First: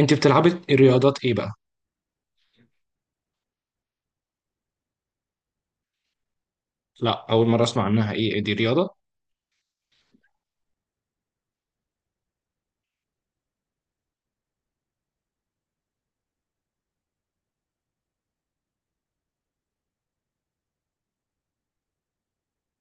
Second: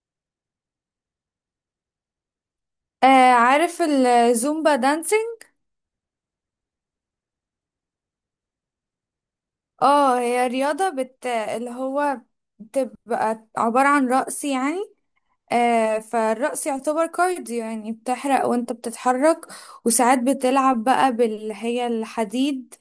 انت بتلعبي الرياضات ايه بقى؟ آه، عارف الزومبا دانسينج. لا، اول مره اسمع عنها. ايه دي رياضه؟ اه، هي رياضة اللي هو بتبقى عبارة عن رقص يعني. آه، فالرقص يعتبر كارديو يعني بتحرق وانت بتتحرك. وساعات بتلعب بقى باللي هي الحديد،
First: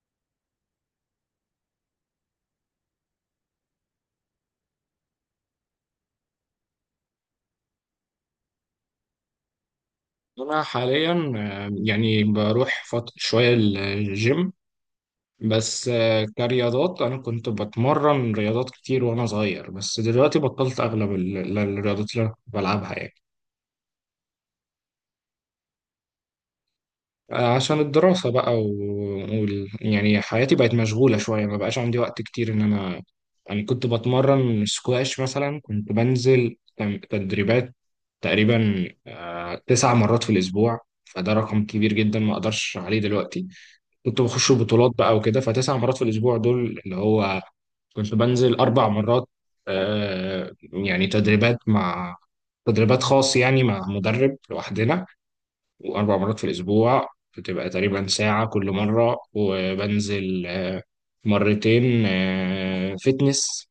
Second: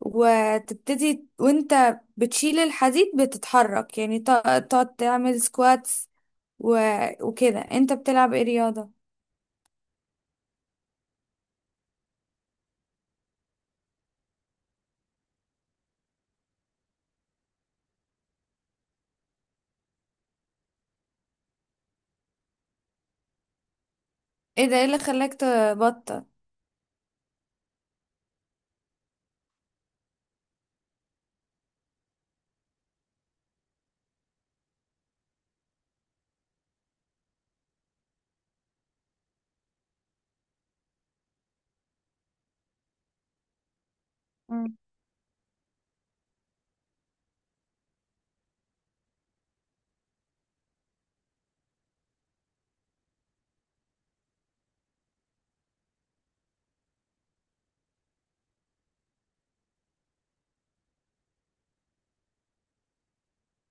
وتبتدي وانت بتشيل الحديد بتتحرك يعني تقعد تعمل سكواتس و... وكده انت بتلعب ايه رياضة؟ انا حاليا بروح شويه الجيم. بس كرياضات انا كنت بتمرن رياضات كتير وانا صغير، بس دلوقتي بطلت اغلب الرياضات اللي أنا بلعبها يعني. ايه اللي خلاك تبطل؟ عشان الدراسة بقى يعني حياتي بقت مشغولة شوية، ما بقاش عندي وقت كتير إن أنا يعني كنت بتمرن سكواش مثلا. كنت بنزل تدريبات تقريبا تسع مرات في الأسبوع. فده رقم كبير جدا، ما أقدرش عليه دلوقتي. كنت بخش مم. بطولات بقى وكده. فتسع مرات في الأسبوع دول اللي هو كنت بنزل أربع مرات يعني تدريبات خاص يعني مع مدرب لوحدنا. وأربع مرات في الأسبوع بتبقى تقريبا ساعة كل مرة، وبنزل مرتين فتنس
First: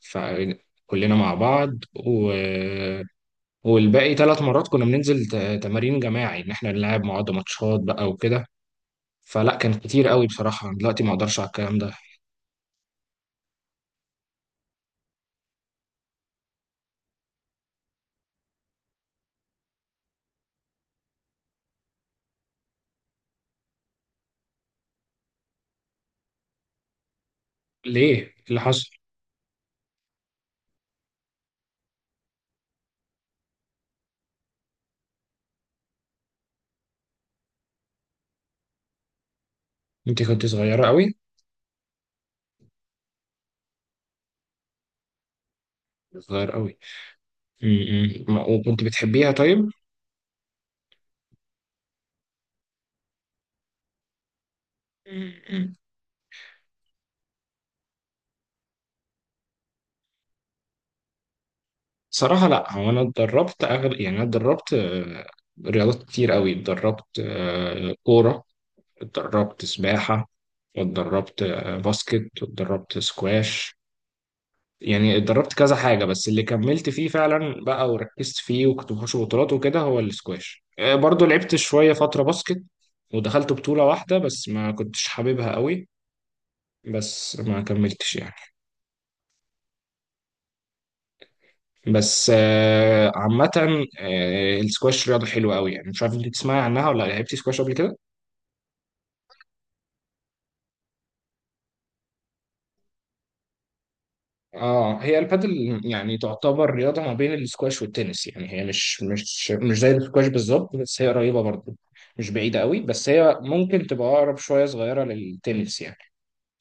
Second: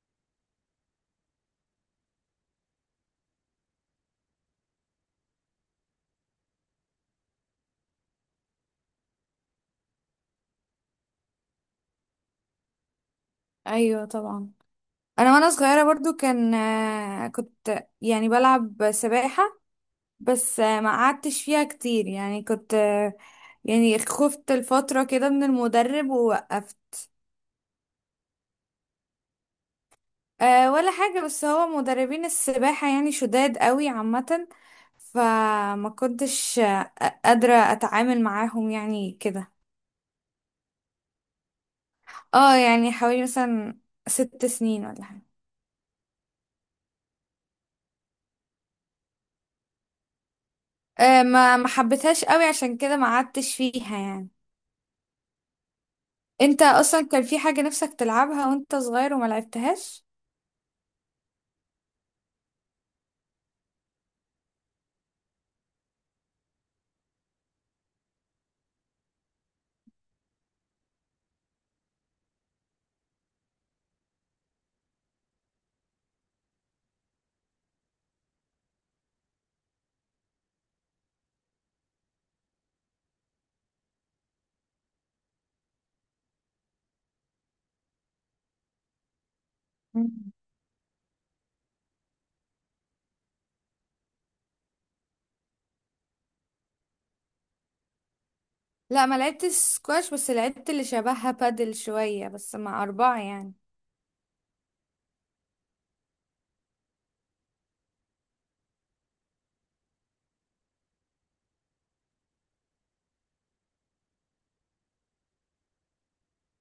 فكلنا مع بعض، و... آه، والباقي ثلاث مرات كنا بننزل تمارين جماعي إن إحنا نلعب مع بعض ماتشات بقى وكده. فلا كان كتير قوي بصراحة، دلوقتي ما أقدرش على الكلام ده. ايوه طبعا. انا وانا صغيره برضو كان كنت يعني بلعب سباحه. بس ما قعدتش فيها كتير يعني كنت آه، يعني خفت الفتره كده من المدرب ووقفت. ليه؟ إيه اللي حصل؟ أه، ولا حاجه. بس هو مدربين السباحه يعني شداد قوي عامه، فما كنتش قادره اتعامل معاهم يعني كده. أنت كنت صغيرة قوي؟ اه، يعني حوالي مثلا 6 سنين ولا حاجه. صغير قوي. م- م. وكنت بتحبيها طيب؟ أه، ما حبيتهاش قوي عشان كده ما قعدتش فيها يعني. م- م. انت اصلا كان في حاجة نفسك تلعبها وانت صغير وما لعبتهاش؟ صراحة لا، هو انا اتدربت يعني انا اتدربت رياضات كتير قوي. اتدربت كورة، اتدربت سباحة، واتدربت باسكت، واتدربت سكواش. يعني اتدربت كذا حاجة، بس اللي كملت فيه فعلا بقى وركزت فيه وكنت بخش بطولات وكده هو السكواش. برضو لعبت شوية فترة باسكت، ودخلت بطولة واحدة بس ما كنتش حاببها قوي، بس ما كملتش يعني. مم. بس عامة السكواش رياضة حلوة قوي يعني. مش عارف انت تسمعي عنها، ولا لعبتي سكواش قبل كده؟ لا، ما لعبتش سكواش، بس لعبت اللي شبهها بادل شوية بس مع أربعة يعني. اه، هي البادل يعني تعتبر رياضة ما بين السكواش والتنس يعني. هي مش زي السكواش بالظبط، بس هي قريبة برضه، مش بعيدة قوي. بس هي ممكن تبقى أقرب شوية صغيرة للتنس يعني،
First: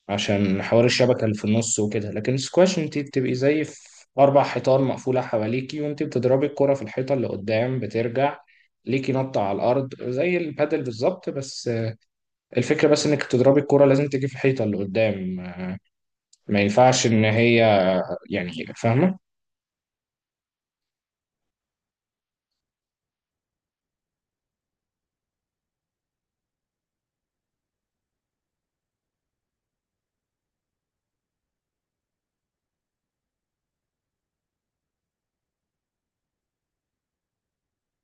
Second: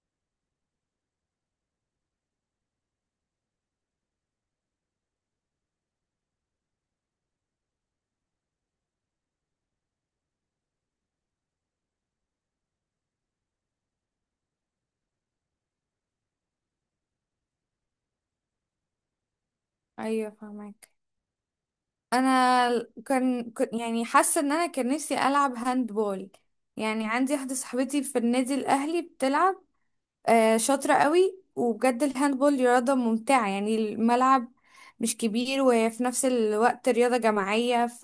عشان حوار الشبكة اللي في النص وكده. لكن السكواش انت بتبقي زي في أربع حيطان مقفولة حواليكي، وانت بتضربي الكرة في الحيطة اللي قدام، بترجع ليكي نط على الأرض زي البادل بالظبط. بس الفكرة بس انك تضربي الكرة لازم تيجي في الحيطة اللي قدام، ما ينفعش ان هي يعني. هي فاهمة. أيوة، فهمك. كنت يعني حاسة إن أنا كان نفسي ألعب هاند بول. يعني عندي واحدة صاحبتي في النادي الأهلي بتلعب، آه، شاطرة قوي. وبجد الهاند بول دي رياضة ممتعة، يعني الملعب مش كبير وهي في نفس الوقت رياضة جماعية، ف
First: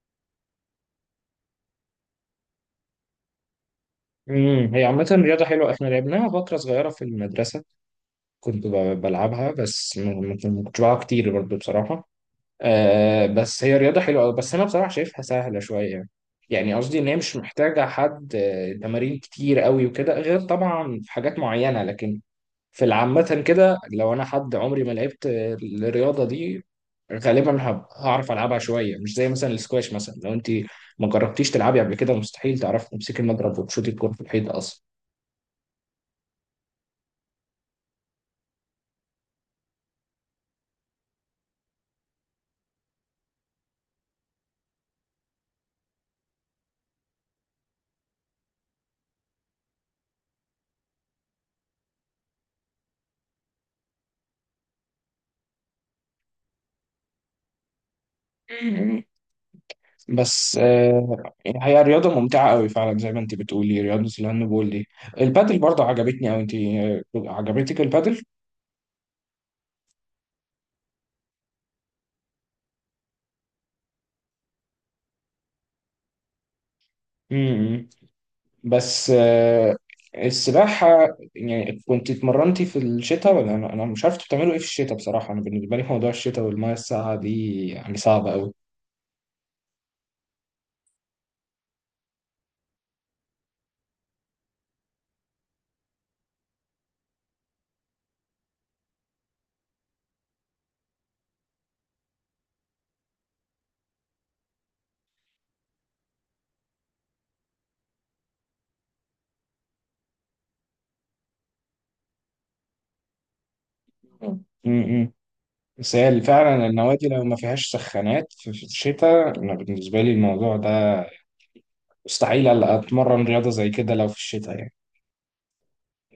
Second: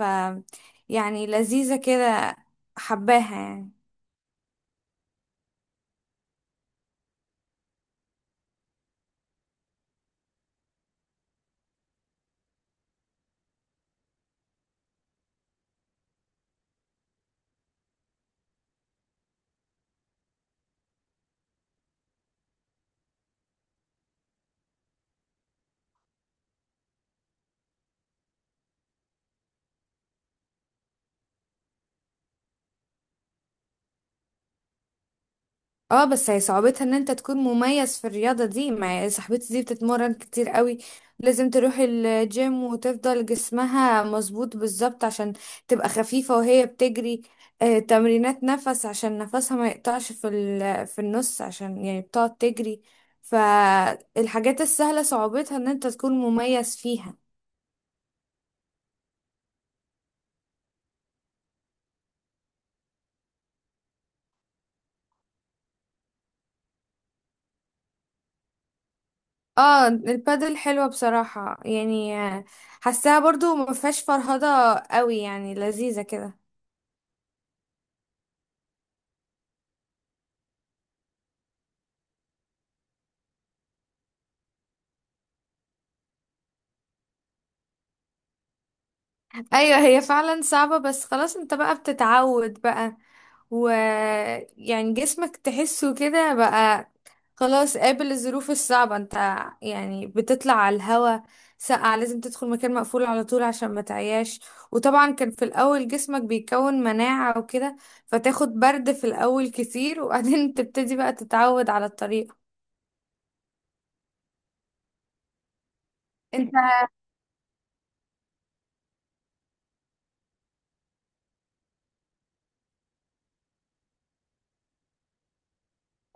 يعني لذيذة كده. حباها يعني. امم، هي عامة رياضة حلوة. احنا لعبناها فترة صغيرة في المدرسة، كنت بلعبها، بس ما كنتش بلعبها كتير برضه بصراحة. آه، بس هي رياضة حلوة أوي، بس انا بصراحة شايفها سهلة شوية يعني. يعني قصدي ان هي مش محتاجة حد تمارين كتير قوي وكده، غير طبعا في حاجات معينة. لكن في العامة كده، لو أنا حد عمري ما لعبت الرياضة دي، غالبا هعرف ألعبها شوية. مش زي مثلا السكواش، مثلا لو أنت ما جربتيش تلعبي قبل كده، مستحيل تعرفي تمسكي المضرب وتشوطي الكورة في الحيط أصلا. اه، بس هي صعوبتها ان انت تكون مميز في الرياضة دي. مع صاحبتي دي بتتمرن كتير قوي، لازم تروح الجيم وتفضل جسمها مظبوط بالظبط عشان تبقى خفيفة وهي بتجري. آه، تمرينات نفس عشان نفسها ما يقطعش في في النص، عشان يعني بتقعد تجري. فالحاجات السهلة صعوبتها ان انت تكون مميز فيها. مم. بس هي رياضة ممتعة قوي فعلا زي ما أنت بتقولي، رياضة الهاندبول دي. البادل برضه عجبتني أوي. أنت عجبتك البادل؟ اه، البادل حلوة بصراحة يعني. حاساها برضو ما فيهاش فرهضة قوي يعني لذيذة كده. مم. بس السباحة يعني كنت اتمرنتي في الشتاء، ولا أنا مش عارف انتوا بتعملوا إيه في الشتاء؟ بصراحة أنا بالنسبة لي موضوع الشتاء والمية الساقعة دي يعني صعبة أوي. ايوه، هي فعلا صعبة، بس خلاص انت بقى بتتعود بقى، و يعني جسمك تحسه كده بقى. خلاص، قابل الظروف الصعبة انت. يعني بتطلع على الهوا ساقعة، لازم تدخل مكان مقفول على طول عشان ما تعياش. وطبعا كان في الاول جسمك بيكون مناعة وكده، فتاخد برد في الاول كتير، وبعدين تبتدي بقى تتعود على الطريقة. امم. بس هي انت فعلا النوادي لو ما فيهاش سخانات في الشتاء، أنا بالنسبة لي الموضوع ده مستحيل ألا أتمرن رياضة زي كده لو في الشتاء يعني.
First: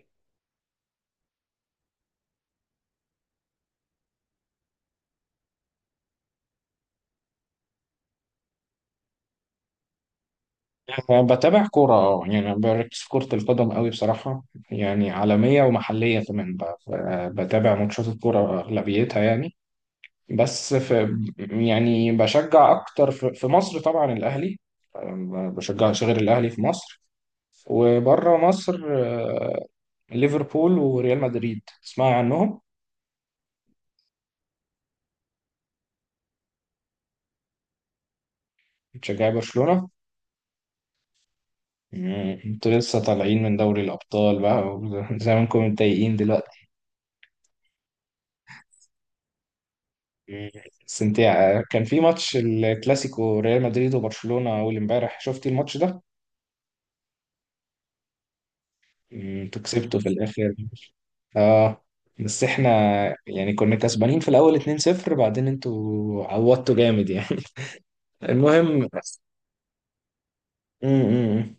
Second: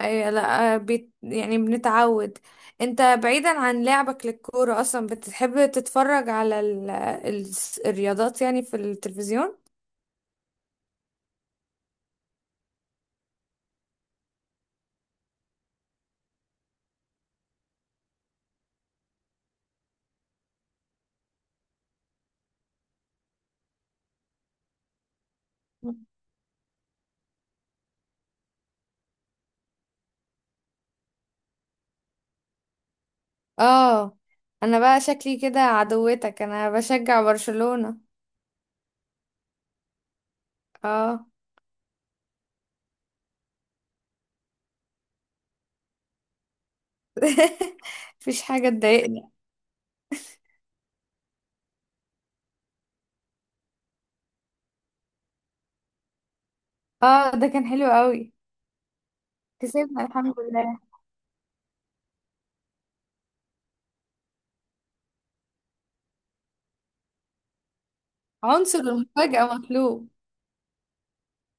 اي لا بيت يعني بنتعود. انت بعيدا عن لعبك للكورة اصلا بتحب تتفرج على الرياضات يعني في التلفزيون؟ أنا بتابع كورة، أه يعني أنا بركز في كرة القدم أوي بصراحة. يعني عالمية ومحلية كمان، بتابع ماتشات الكورة أغلبيتها يعني. بس في يعني بشجع اكتر في مصر طبعا الاهلي، ما بشجعش غير الاهلي في مصر. وبره مصر ليفربول وريال مدريد، تسمع عنهم؟ اه. انا بقى شكلي كده عدوتك، انا بشجع برشلونة. بتشجعي برشلونة. اه. مم، انتوا لسه طالعين من دوري الابطال بقى زي ما انكم متضايقين دلوقتي. مفيش حاجة تضايقني. مم. بس انت كان في ماتش الكلاسيكو ريال مدريد وبرشلونة اول امبارح، شفتي الماتش ده؟ اه، ده كان حلو قوي. مم، انتوا كسبتوا كسبنا في الحمد الاخر. لله. اه، بس احنا يعني كنا كسبانين في الاول 2-0، بعدين انتوا عوضتوا جامد يعني. عنصر المهم. المفاجأة مطلوب. امم.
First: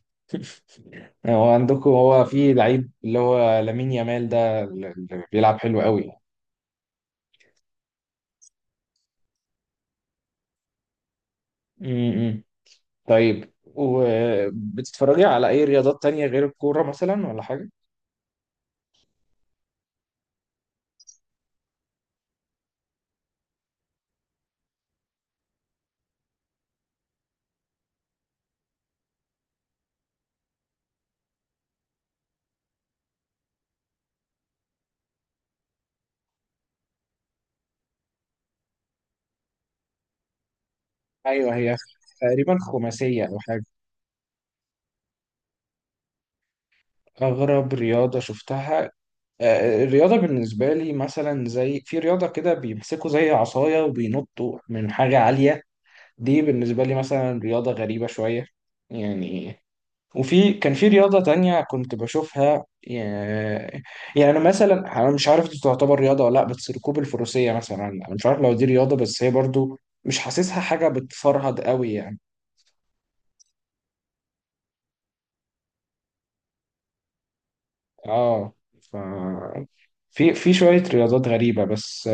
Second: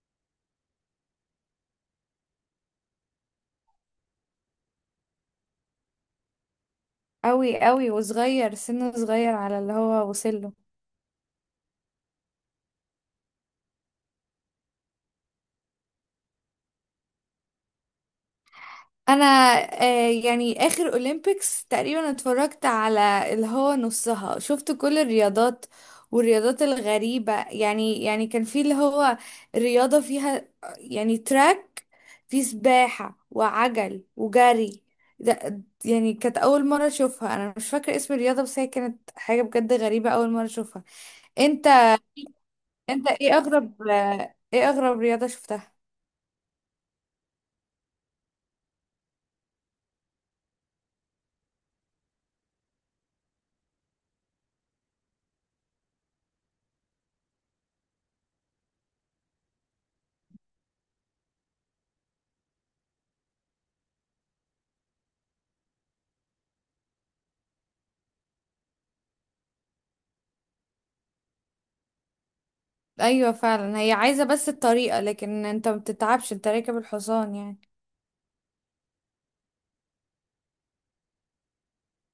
هو عندكم هو في لعيب اللي هو لامين يامال ده، اللي بيلعب حلو قوي. قوي قوي، وصغير، سنه صغير على اللي هو وصله. امم. طيب، وبتتفرجي على اي رياضات تانية غير الكورة مثلا، ولا حاجة؟ انا يعني اخر اولمبيكس تقريبا اتفرجت على اللي هو نصها، شفت كل الرياضات والرياضات الغريبة يعني. كان في اللي هو رياضة فيها يعني تراك، في سباحة وعجل وجري. ده يعني كانت اول مرة اشوفها، انا مش فاكرة اسم الرياضة بس هي كانت حاجة بجد غريبة اول مرة اشوفها. ايوه، انت هي تقريبا انت خماسية ايه او حاجة. اغرب ايه اغرب رياضة شفتها؟ اغرب رياضة شفتها الرياضة بالنسبة لي، مثلا زي في رياضة كده بيمسكوا زي عصاية وبينطوا من حاجة عالية، دي بالنسبة لي مثلا رياضة غريبة شوية يعني. وفي كان في رياضة تانية كنت بشوفها يعني، يعني مثلا أنا مش عارف دي تعتبر رياضة ولا لأ، بس ركوب الفروسية مثلا، أنا مش عارف لو دي رياضة، بس هي برضو مش حاسسها حاجة بتفرهد قوي يعني. ايوه فعلا. هي عايزه بس الطريقه، لكن انت ما بتتعبش انت راكب الحصان يعني. اه ف في شوية رياضات غريبة. بس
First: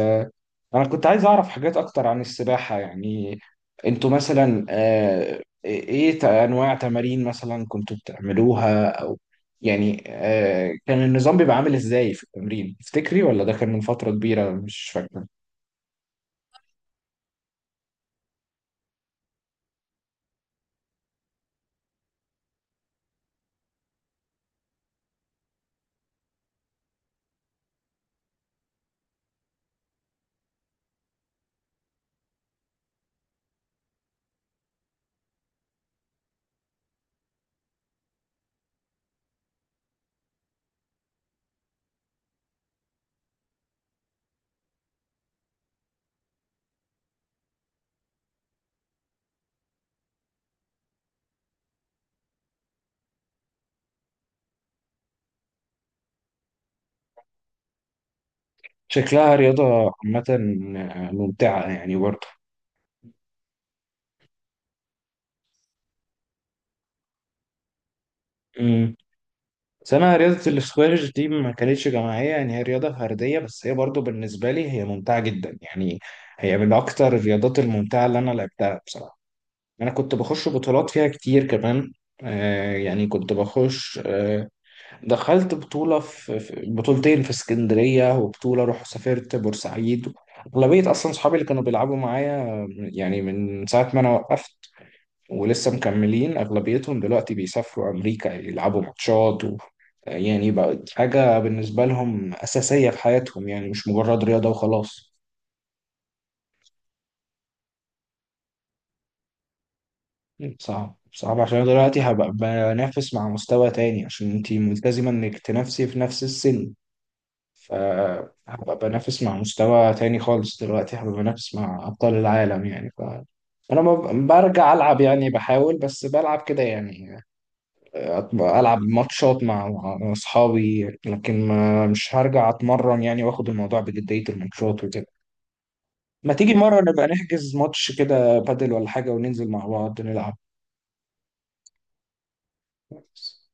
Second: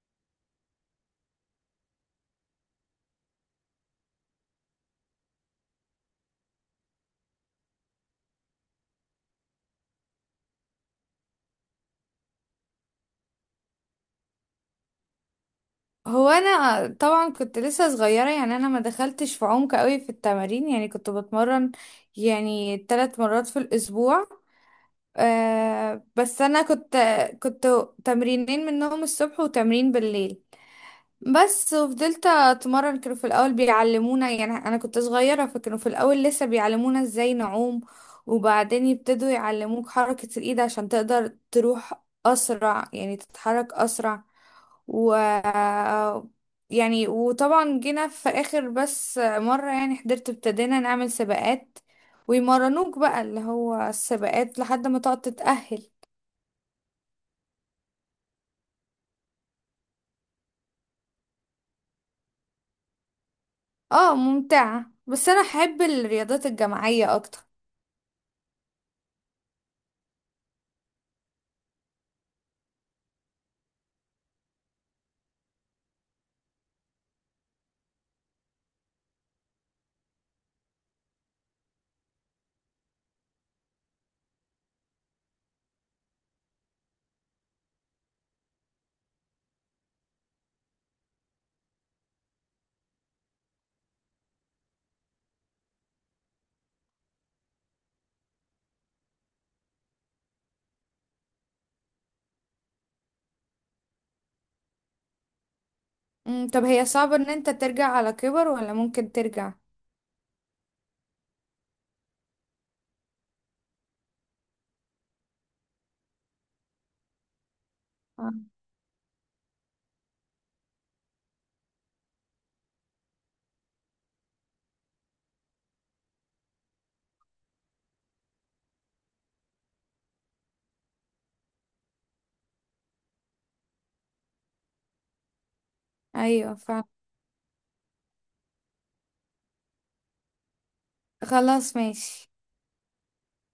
أنا كنت عايز أعرف حاجات أكتر عن السباحة يعني. أنتوا مثلا أنواع تمارين مثلا كنتوا بتعملوها، أو يعني كان النظام بيبقى عامل إزاي في التمرين تفتكري، ولا ده كان من فترة كبيرة مش فاكرة؟ هو انا طبعا كنت لسه صغيره يعني انا ما دخلتش في عمق قوي في التمارين، يعني كنت بتمرن يعني 3 مرات في الاسبوع. آه، بس انا كنت تمرينين منهم الصبح وتمرين بالليل بس. وفضلت اتمرن. كانوا في الاول بيعلمونا يعني، انا كنت صغيره فكانوا في الاول لسه بيعلمونا ازاي نعوم، وبعدين يبتدوا يعلموك حركه الايد عشان تقدر تروح اسرع، يعني تتحرك اسرع و يعني. وطبعا جينا في اخر بس مره يعني حضرت ابتدينا نعمل سباقات، ويمرنوك بقى اللي هو السباقات لحد ما تقعد تتأهل. شكلها رياضة عامة ممتعة يعني برضه. اه، ممتعه، بس انا احب الرياضات الجماعيه اكتر. امم. بس أنا رياضة الاسكواش دي ما كانتش جماعية، يعني هي رياضة فردية، بس هي برضه بالنسبة لي هي ممتعة جدا يعني. هي من أكتر الرياضات الممتعة اللي أنا لعبتها بصراحة. انا كنت بخش بطولات فيها كتير كمان. آه يعني كنت بخش آه، دخلت بطولة بطولتين في اسكندرية، وبطولة رحت سافرت بورسعيد. أغلبية أصلا صحابي اللي كانوا بيلعبوا معايا يعني من ساعة ما أنا وقفت ولسه مكملين أغلبيتهم، دلوقتي بيسافروا أمريكا يلعبوا ماتشات، و آه، يعني بقت حاجة بالنسبة لهم أساسية في حياتهم، يعني مش مجرد رياضة وخلاص. مم، طب هي صعبة ان انت ترجع على كبر ولا ممكن ترجع؟ صعب، صعب، عشان أنا دلوقتي هبقى بنافس مع مستوى تاني، عشان انتي ملتزمة انك تنافسي في نفس السن. آه. فهبقى بنافس مع مستوى تاني خالص دلوقتي، هبقى بنافس مع أبطال العالم يعني. ف أنا برجع ألعب يعني، بحاول بس بلعب كده يعني، ألعب ماتشات مع أصحابي، لكن ما مش هرجع أتمرن يعني وآخد الموضوع بجدية، الماتشات وكده. ما تيجي ايوه مرة فعلا. نبقى نحجز ماتش كده بادل ولا حاجة، وننزل مع بعض خلاص، ماشي. نلعب.